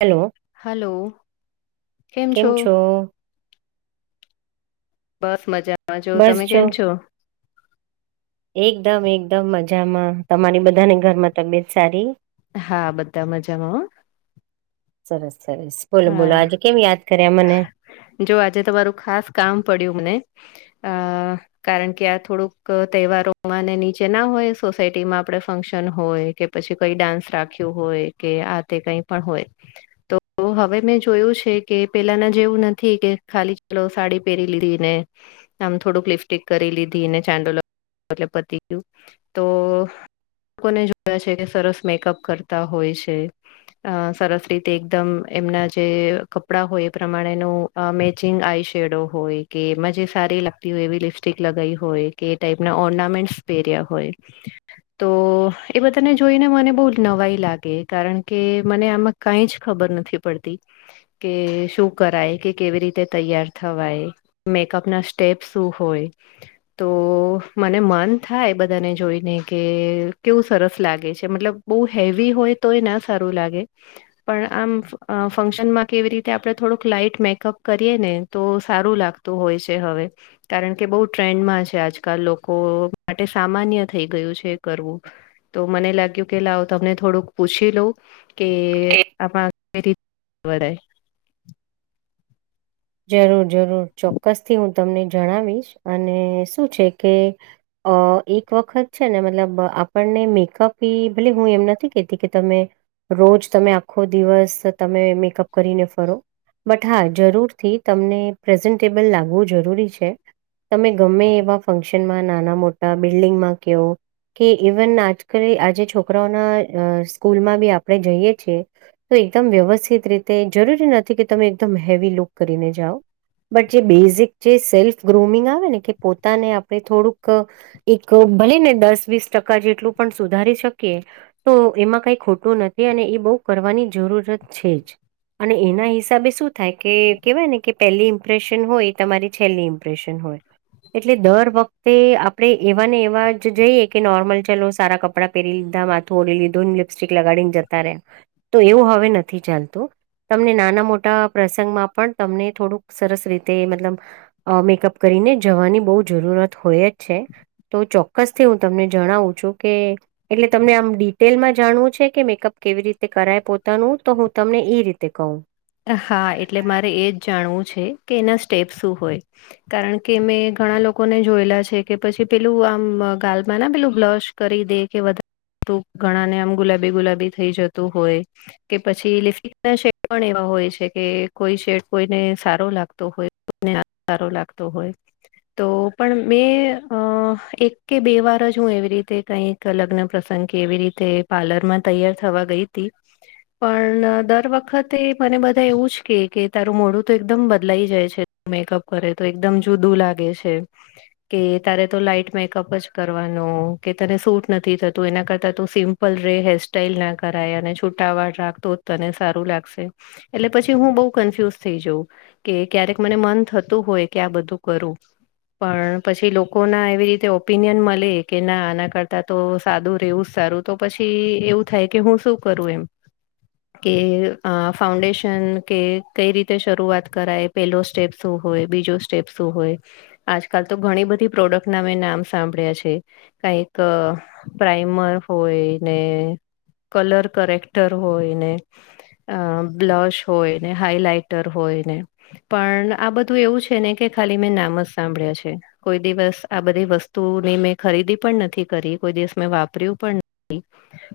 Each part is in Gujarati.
હલો હલો કેમ છો બસ મજામાં જો તમે કેમ છો એકદમ એકદમ મજામાં તમારી બધાને ઘરમાં તબિયત સારી હા બધા મજામાં હ સરસ સરસ બોલો બોલો આજે હા કેમ યાદ કર્યા મને જો આજે તમારું ખાસ કામ પડ્યું મને અ કારણ કે આ થોડુંક તહેવારોમાંને નીચે ના હોય સોસાયટીમાં આપણે ફંક્શન હોય કે પછી કઈ ડાન્સ રાખ્યું હોય કે આ તે કઈ પણ હોય તો હવે મેં જોયું છે કે પેલાના જેવું નથી કે ખાલી ચલો સાડી પહેરી લીધી ને આમ થોડુંક લિપ્ટિક કરી લીધી ને ચાંદલો લગાયો એટલે પતી ગયું તો લોકોને જોયા છે કે સરસ મેકઅપ કરતા હોય છે અ સરસ રીતે એકદમ એમના જે કપડાં હોય એ પ્રમાણે ન મેચિંગ આઈ શેડો હોય કે મજે સારી લગતી હોય એવી લિપસ્ટિક લગાવી હોય કે એ ટાઈપના ઓર્નામેન્ટસ પહેર્યા હોય હ તો એ બધાને જોઈને મને બહુ નવાઈ લાગે કારણ કે મને આમાં કઈ જ ખબર નથી પડતી કે શું કરાય કે કેવી રીતે તૈયાર થવાય મેકઅપ ના સ્ટેપ શું હોય તો મને મન થાય બધાને જોઈને કે કેવું સરસ લાગે છે, મતલબ બહુ હેવી હોય તો એ ના સારું લાગે પણ આમ અ ફંક્શનમાં કેવી રીતે આપણે થોડુંક લાઈટ મેકઅપ કરીએ ને તો સારું લાગતું હોય છે, હવે કારણ કે બહુ ટ્રેન્ડમાં છે આજકાલ લોકો માટે સામાન્ય થઈ ગયું છે, એ કરવું તો મને લાગ્યું કે લાવ તમને થોડુંક પૂછી લઉં કે આપણાથી કઇ રીતે કરાય જરૂર જરૂર ચોક્કસથી હું તમને જણાવીશ અને શું છે, કે અ એક વખત છે ને મતલબ આપણને મેકઅપ ભલે હું એમ નથી કેતી કે તમે રોજ તમે આખો દિવસ તમે મેકઅપ કરીને ફરો બટ હા જરૂર થી તમને પ્રેઝન્ટેબલ લાગવું જરૂરી છે, તમે ગમે એવા ફંક્શનમાં નાના મોટા બિલ્ડિંગમાં કયો કે ઈવન આજકાલ આજે છોકરાઓના સ્કૂલમાં બી આપણે જઈએ છીએ તો એકદમ વ્યવસ્થિત રીતે જરૂરી નથી કે તમે એકદમ હેવી લુક કરીને જાઓ બટ જે બેઝિક જે સેલ્ફ ગ્રુમિંગ આવે ને કે પોતાને આપણે થોડુંક એક ભલે ને દસ વીસ ટકા જેટલું પણ સુધારી શકીએ તો એમાં કઈ ખોટું નથી અને એ બહુ કરવાની જરૂરત છે, જ અને એના હિસાબે શું થાય કે કેવાય ને કે પહેલી ઇમ્પ્રેશન હોય એ તમારી છેલ્લી ઇમ્પ્રેશન હોય એટલે દર વખતે આપડે એવા ને એવા જ જઈએ કે નોર્મલ ચાલ સારા કપ કપડા પહેરીધા માથું ઓળરી લીધું લિપસ્ટિક લગાડી ને જતા રે તો એવું હવે નથી ચાલતું તમને નાના મોટા પ્રસંગમાં પણ તમને થોડુંક સરસ રીતે મતલબ મેકઅપ કરીને જવાની બહુ જરૂરત હોય જ છે. તો ચોક્કસ થી હું તમને જણાવું છું કે. એટલે તમને આમ ડિટેલમાં જાણવું છે. કે મેકઅપ કેવી રીતે કરાય પોતાનું તો હું તમને ઈ રીતે કહું હા એટલે મારે એ જ જાણવું છે, કે એના સ્ટેપ શું હોય કારણ કે મેં ઘણા લોકોને જોયેલા છે, કે પછી પેલું આમ ગાલમાં ના પેલું બ્લશ કરી દે કે વધારે ઘણા ને આમ ગુલાબી ગુલાબી થઈ જતું હોય કે પછી લિફિતશે હોય છે, કે કોઈ શેડ કોઈને સારો લાગતો હોય સારો લાગતો હોય તો પણ મેં અ એક કે બે વાર જ હું એવી રીતે કઈ લગ્ન પ્રસંગ કેવી રીતે પાર્લર માં તૈયાર થવા ગઈ હતી પણ દર વખત તે મને બધા એવું જ કે કે તારું મોડું તો એકદમ બદલાઈ જાય છે, મેકઅપ કરે તો એકદમ જુદું લાગે છે. કે તારે તો લાઈટ મેકઅપ જ કરવાનું કે તને સૂટ નથી થતું એના કરતા તું સિમ્પ લ ર હેર સાઈલ ના કરાય અને છૂટાવાડ રાખ તો તને સારું લાગશે એટલે પછી હું બઉ કન્ફ્યુઝ થઈ જઉં. કે ક્યારેક મને મન થતું હોય કે આ બધું કરું પણ પછી લોકો ના એવી રીતે ઓપિનિયન મળે કે ના આના કરતાં તો સાદું રહેવું જ સારું તો પછી એવું થાય કે હું શું કરું એમ કે અ ફાઉન્ડેશન કે કઈ રીતે શરૂઆત કરાય પહેલો સ્ટેપ શું હોય બીજો સ્ટેપ શું હોય આજકાલ તો ઘણી બધી પ્રોડક્ટ ના મેં નામ સાંભળ્યા છે. કઈક પ્રાઈમર હોય ને કલર કરેક્ટર હોયને અ બ્લશ હોય ને હાઈલાઇટર હોય ને. પણ આ બધું એવું છે ને કે ખાલી મેં નામ જ સાંભળ્યા છે. કોઈ દિવસ આ બધી વસ્તુની મેં ખરીદી પણ નથી કરી કોઈ દિવસ મેં વાપર્યું પણ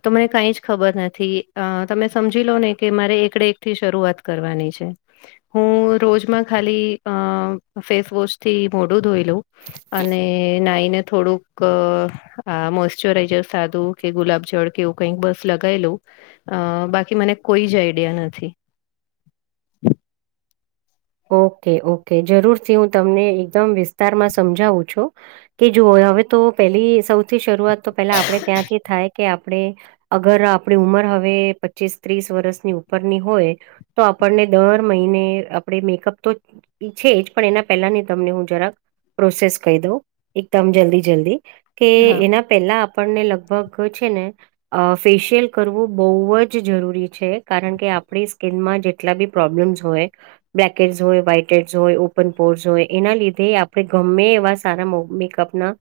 તો મને કઈ જ ખબર નથી અ તમે સમજી લો ને. કે મારે એકડે એક થી શરૂઆત કરવાની છે. હું રોજમાં ખાલી અ ફેસવોશ થી મોઢું ધોઈલું અને નાઈને થોડુંક આ મોસ્ચરાઈઝર સાદું કે ગુલાબ જળ કે એવું કઈક બસ લગાવ લઉ. અ બાકી મને કોઈ જ આઈડિયા નથી. ઓકે ઓકે જરૂરથી હું તમને એકદમ વિસ્તારમાં સમજાવું છું. કે જુઓ હવે તો પેલી સૌથી શરૂઆત તો પેલા આપણે ત્યાંથી થાય કે આપણે અગર આપણી ઉંમર હવે પચીસ ત્રીસ વર્ષની ઉપરની હોય. તો આપણને દર મહિને આપણે મેકઅપ તો ઈ છેે જ પણ એના પહેલા ની તમને હું જરાક પ્રોસેસ કહી દો એકદમ જલ્દી જલ્દી કે હા એના પેલા આપણને લગભગ છે ને અ ફેશિયલ કરવું બહુ જ જરૂરી છે કારણ કે આપણી સ્કીિનમાં જે જેટલા બી પ્રોબ્લેમ્સ હોય. બ્લેક હડ્સ હોય વ્હાઈટ એડ્સ હોય ઓપન પોર્સ હોય એના લીધે આપડણે ગમે એવા સારા અપ ના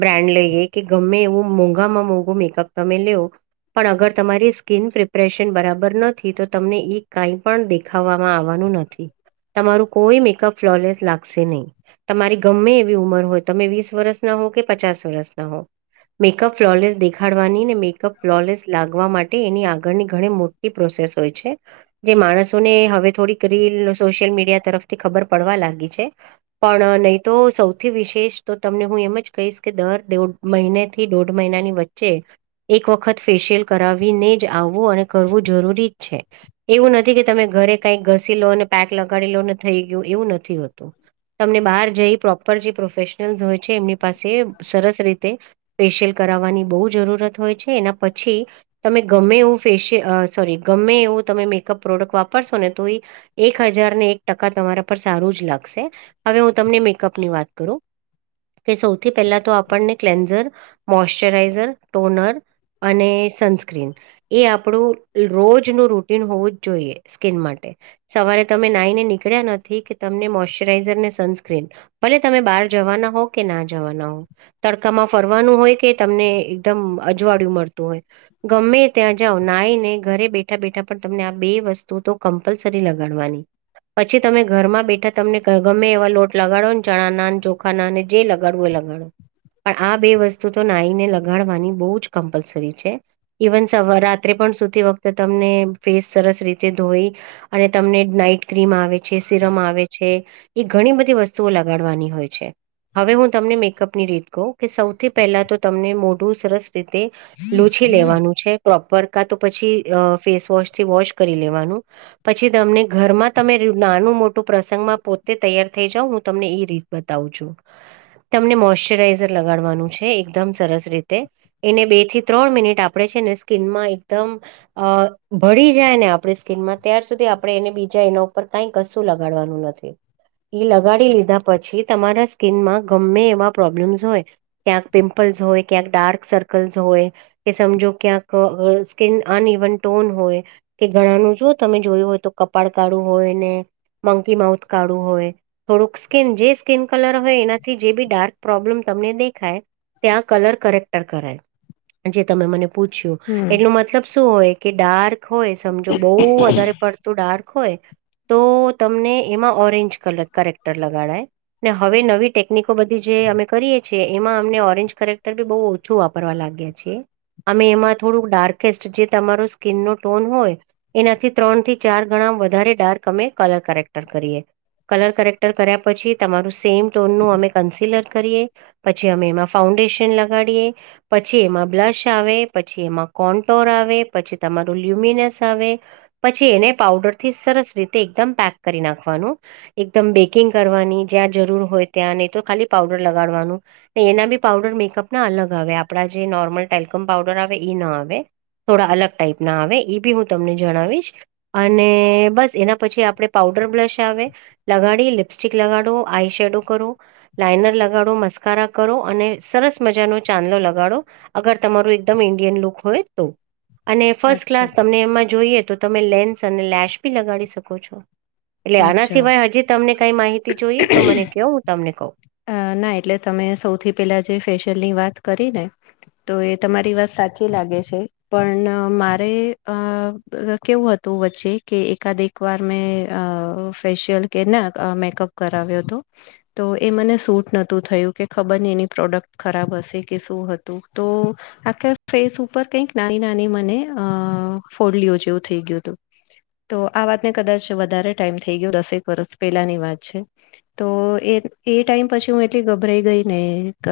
બ્રાન્ડ લઈએ કે ગમે એવું મોંઘામાં મોંઘું મેકઅપ તમે લવ પણ અગર તમારી સ્કીિન પ્રિપરેશન બરાબર નથી તો તમને ઈ કઈ પણ દેખ ખાવામાં આવવાનું નથી. તમારું કોઈ મેકઅપ ફ્લોલેસ લાગશે નહીં. તમારી ગમે એવી ઉંમર હોય તમે વીસ વર્ષના હો કે પચાસ વર્ષના હો મેકઅપ ફ્લોલેસ દેખાડવાની ને મેકઅપ ફ્લોલેસ લાગવા માટે એની આગળની ઘણી મોટી પ્રોસેસ હોય છે જે માણસોને હવે થોડી કરી સોશિયલ મીડિયા તરફથી ખબર પડવા લાગી છે. પણ નહી તો સૌથી વિશેષ તો તમને હું એમ જ કહીશ કે દર દેઢ મહિને થી દોઢ મહિનાની વચ્ચે એક વખત ફેશિયલ કરાવીને જ આવવું અને કરવું જરૂરી જ છે. એવું નથી કે તમે ઘરે કઈક ઘસી લો અને પેક લગાડી લોને થઈ ગયું એવું નથી હોતું. તમને બહાર જઈ પ્રોપર જે પ્રોફેશનલ્સ હોય છે એમની પાસે સરસ રીતે ફેશિયલ કરાવવાની બહુ જરૂરત હોય છે એના પછી તમે ગમે એવું ફેશિય સોરી ગમે એવું તમે મેકઅપ પ્રોડક્ટ વાપરશો ને તો એ એક હજાર ને એક ટકા તમારા પર સારું જ લાગશે હવે હું તમને મેકઅપની વાત કરું કે સૌથી પહેલા તો આપણને ક્લેન્ઝર મોઈચરાઈઝર ટોનર અને સનસ્ક્રીન એ આપણું રોજ નુ રૂટીન હોવું જ જોઈએ સ્કીિન માટે સવારે તમે નાહીને નીકળ્યા નથી કે તમને મોશચરાઈઝર ને સનસ્ક્રીન ભલે તમે બહાર જવાના હો કે ના જવાના હો. તડકામાં ફરવાનું હોય કે તમને એકદમ અજવાળિયું મળતું હોય. ગમે ત્યાં જાવ નાય નને ઘરે બેઠા બેઠા પણ તમને આ બે વસ્તુ તો કમ્પલસ રી લગાડવાની પછી તમે ઘરમાં બેઠા તમને ગમે એવા લોટ લગાડો ને જણા નાન ચોખા ના જે લગાડવું હોયે લગાડો પણ આ બે વસ્તુ તો નાઈને લગાડવાની બહુ જ કમ્પલસરી છે. ઇવન સવા રાત્રે પણ સુતી વખતે તમને ફેસ સરસ રીતે ધોઈ અને તમને નાઈટ ક્રીમ આવે છે સિરમ આવે છે. એ ઘણી બધી વસ્તુઓ લગાડવાની હોય છે. હવે હું તમને મેકઅપની રીત કહું કે સૌથી પહેલા તો તમને મોઢું સરસ રીતે લૂછી લેવાનું છે. પ્રોપર કા તો પછી ફેસવોશ થી વોશ કરી લેવાનું. પછી તમને ઘરમાં તમે નાનું મોટું પ્રસંગ માં પોતે તૈયાર થઈ જાાવ હું તમને ઈ રીત બતાવું છું તમને મોઈસ્ચરાઈઝર લગાડવાનું છે એકદમ સરસ રીતે એને બે થી ત્રણ મિનિટ આપણેે છે ને સ્કિનમાં એકદમ અ ભળી જાય ને આપણી સ્કિનમાં ત્યાર સુધી આપણે એને બીજા એના ઉપર કઈ કશું લગાડવાનું નથી. એ લગાડી લીધા પછી તમારા સ્કિનમાં ગમે એવા પ્રોબ્લેમ્સ હોય. ક્યાંક પિમ્પલ્સ હોય ક્યાંક ડાર્ક સર્કલ્સ હોય. કે સમજો ક્યાંક સ્કિન અનઇવન ટોન હોય કે ઘણાનું જો તમે જોયું હોય તો કપાળ કાળુ હોય ને મંકી માઉથ કાળુ હોય. થોડુંક સ્કિન જે સ્કિન કલર હોય એનાથી જે બી ડાર્ક પ્રોબ્લેમ તમને દેખાય. ત્યાં કલર કરેક્ટર કરાય જે તમે મને પૂછ્યું હમ એટલે મતલબ શું હોય કે ડાર્ક હોય સમજો બવુ. વધારે પડતું ડાર્ક હોય તો તમને એમાં ઓરેન્જ કલર કરરેક્ટર લગાડાય. ને હવે નવી ટેકનિકો બધી જે અમે કરીએ છીએ એમાં અમને ઓરેન્જ કરેક્ટર બી બહુ ઓ છું વાપરવા લાગ્યા છે. અમે એમાં થોડુંક ડાર્કેસ્ટ જે તમારો સ્કીિન નો ટોન હોય એનાથી ત્રણ થી ચાર ગણા વધારે ડાર્ક અમે કલર કેરેક્ટર કરીએ. કલર કરેક્ટર કર્યા પછી તમારું સેમ ટોનનું અમે કન્સિલર કરીએ. પછી અમે એમાં ફાઉન્ડેશન લગાડીએ. પછી એમાં બ્લશ આવે પછી એમાં કોન્ટોર આવે પછી તમારું લ્યુમિનસ આવે. પછી એને પાઉડર થી સરસ રીતે એકદમ પેક કરી નાખવાનું. એકદમ બેકિંગ કરવાની જ્યાં જરૂર હોય ત્યાં નહી તો ખાલી પાવડર લગાડવાનું. એના બી પાવડર મેકઅપ ના અલગ આવે આપડા જે નોર્મલ ટેલકમ પાવડર આવે એ ન આવે. થોડા અલગ ટાઈપ ના આવે એ બી હું તમને જણાવીશ. અને બસ એના પછી આપડે પાઉડર બ્લશ આવે. લગાડી લિપસ્ટિક લગાડો આઈ શેડો કરો. લાાઈનર લગાડો મસ્કારા કરો અને સરસ મજાનો ચાંદલો લગાડો. અગર તમારું એકદમ ઇન્ડિયન લુક હોય તો. અને ફર્સ્ટ અચ્છા ક્લાસ તમને એમાં જોઈએ તો તમે લેન્સ અને લેેશ બી લગાડી શકો છો. એટલે આના અચ્છા સિવાય હજી તમને કઈ માહિતી જોઈએ તો મને કેયોય હું તમને કઉ. અ ના એટલે તમે સૌથી પેલા જે ફેશિયલ ની વાત કરી ને. તો એ તમારી વાત સાચી લાગે છે પણ મારે અ અ કેવું હતું વચ્ચે કે એકાદ એક વાર મેં અ ફેશિયલ કે ના મેકઅપ કરાવ્યો હતો. તો એ મને સૂટ નહોતું થયું કે ખબર ને એની પ્રોડક્ટ ખરાબ હશે કે શું હતું તો આખે ફેસ ઉપર કંઈક નાની નાની મને અ ફોડલીઓ જેવું થઈ ગયું હતું. તો આ વાતને કદાચ વધારે ટાઈમ થઈ ગયો દસેક વર્ષ પેલાની વાત છે. તો એ એ ટાઈમ પછી હું એટલી ગભરાઈ ગઈ ને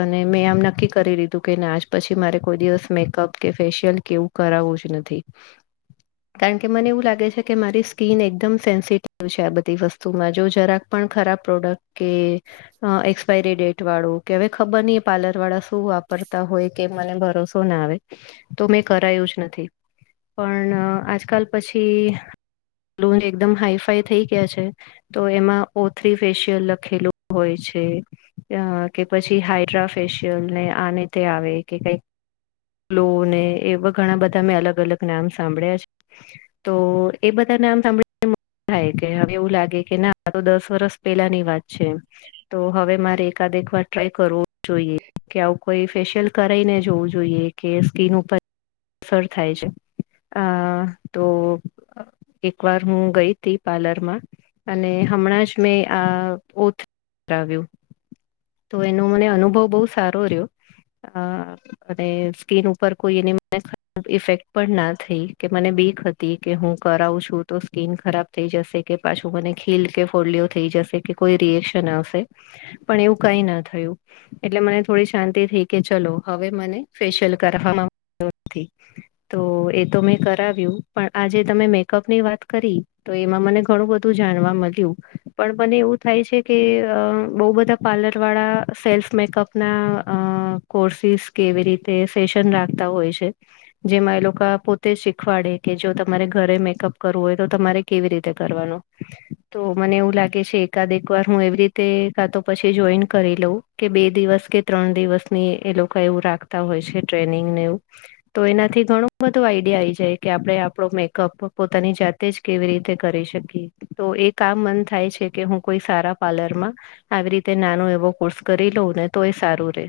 અને મેં આમ નક્કી કરી લીધું કે આજ પછી મારે કોઈ દિવસ મેકઅપ કે ફેશિયલ કેવું કરાવવું જ નથી. કારણ કે મને એવું લાગે છે કે મારી સ્કિન એકદમ સેન્સિટિવ છે આ બધી વસ્તુમાં જો જરાક પણ ખરાબ પ્રોડક્ટ કે અ એક્સપાયરી ડેટ વાળું કે હવે ખબર નહી એ પાર્લર વાળા શું વાપરતા હોય કે મને ભરોસો ના આવે તો મેં કરાયું જ નથી. પણ આજકાલ પછી લો એકદમ હાઈફાઈ થઈ ગયા છે તો એમાં ઓથ્રી ફેશિયલ લખેલું હોય છે. અ કે પછી હાઇડ્રા ફેશિયલ ને આને તે આવે કે કઈક લો ને એવા ઘણા બધા મેં અલગ અલગ નામ સાંભળ્યા છે. તો એ બધા નામ સામ થાય કે હવે એવું લાગે કે ના આ તો દસ વર્ષ પેલાની વાત છે. તો હવે મારે એકાદ એક વાર ટ્રાય કરવો જોઈએ કે આવું કોઈ ફેશિયલ કરાઈને જોવું જોઈએ કે સ્કિન ઉપર સર થાય છે આ તો એક વાર હું ગઈ પાર્લરમાં અને હમણાં જ મેં ઓથ્રી કરાવ્યુ તો એનો મને અનુભવ બહુ સારો રહ્યો. અને સ્કીિન ઉપર કોઈ એની ખરાબ ઇફેક્ટ પણ ના થઈ કે મને બીક હતી કે હું કરાવું છું તો સ્કીિન ખરાબ થઈ જશે કે પાછું મને ખીલ કે ફોડલીઓ થઈ જશે કે કોઈ રિએક્શન આવશે. પણ એવું કઈ ના થયું‌. એટલે મને થોડી શાંતિ થઈ કે ચલો હવે મને ફેશિયલ કરવામાં બીક નથી. તો એ તો મેં કરાવ્યું પણ આજે તમે મેકઅપ ની વાત કરી તો એમાં મને ઘણું બધું જાણવા મળ્યું પણ મને એવું થાય છે કે બહુ બધા પાર્લર વાળા સેલ્ફ મેકઅપ ના અ કોર્સિસ કેવી રીતે તે સેશન રાખતા હોય છે. જેમાં એ લોકો પોતે શીખવાડે કે જો તમારે ઘરે મેકઅપ કરવું હોય તો તમારે કેવી રીતે કરવાનું તો મને એવું લાગે છે એકાદ એક વાર હું એવી રીતે કા તો પછી જોઈન કરી લઉં કે બે દિવસ કે ત્રણ દિવસની એ લોકો એવું રાખતા હોય છે ટ્રેનિંગને એવું તો એનાથી ઘણું બધું આઈડિયા આઈ જાય કે આપણે આપણો મેકઅપ પોતાની જાતે જ કેવી રીતે કરી શકીએ તો એ આામ મન થાય છે કે હું કોઈ સારા પાર્લરમાં આવી રીતે નાનો એવો કોર્સ કરી લઉં ને તો એ સારું રે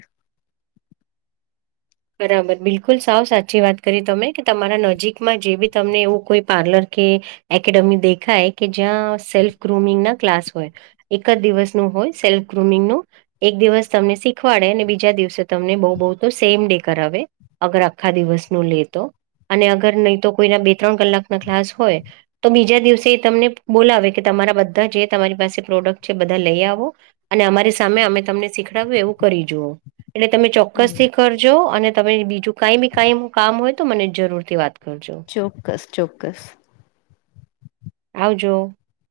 બરાબર બિલકુલ સાવ સાચી વાત કરી તમે કે તમારા નજીકમાં જે બી તમને એવું કોઈ પાર્લર કે એકેડેમી દેખાય કે જ્યાં સેલ્ફ ગ્રુમિંગના ક્લાસ હોય એક જ દિવસનું હોય સેલ્ફ ગ્રુમિંગનું એક દિવસ તમને શીખવાડે અનેને બીજા દિવસે તમને બહુ બહુ તો સેમ ડે. કરવે અગર આખા દિવસ ન લે તો અને અગર નહી તો કોઈના બે ત્રણ કલાક ના ક્લાસ હોય તો બીજા દિવસે એ તમને બોલાવે કે તમારા બધા જે તમારી પાસે પ્રોડક્ટ છે બધા લઈ આવો અને અમારી સામે અમે તમને શીખડ્યું એવું કરી જુઓ એટલે તમે ચોક્કસ હમ થી કર જો અને તમે બીજું કઈ બી કઈ કામ હોય તો મને જરૂર થી વાત કરજો. ચોક્કસ, ચોક્કસ આવજો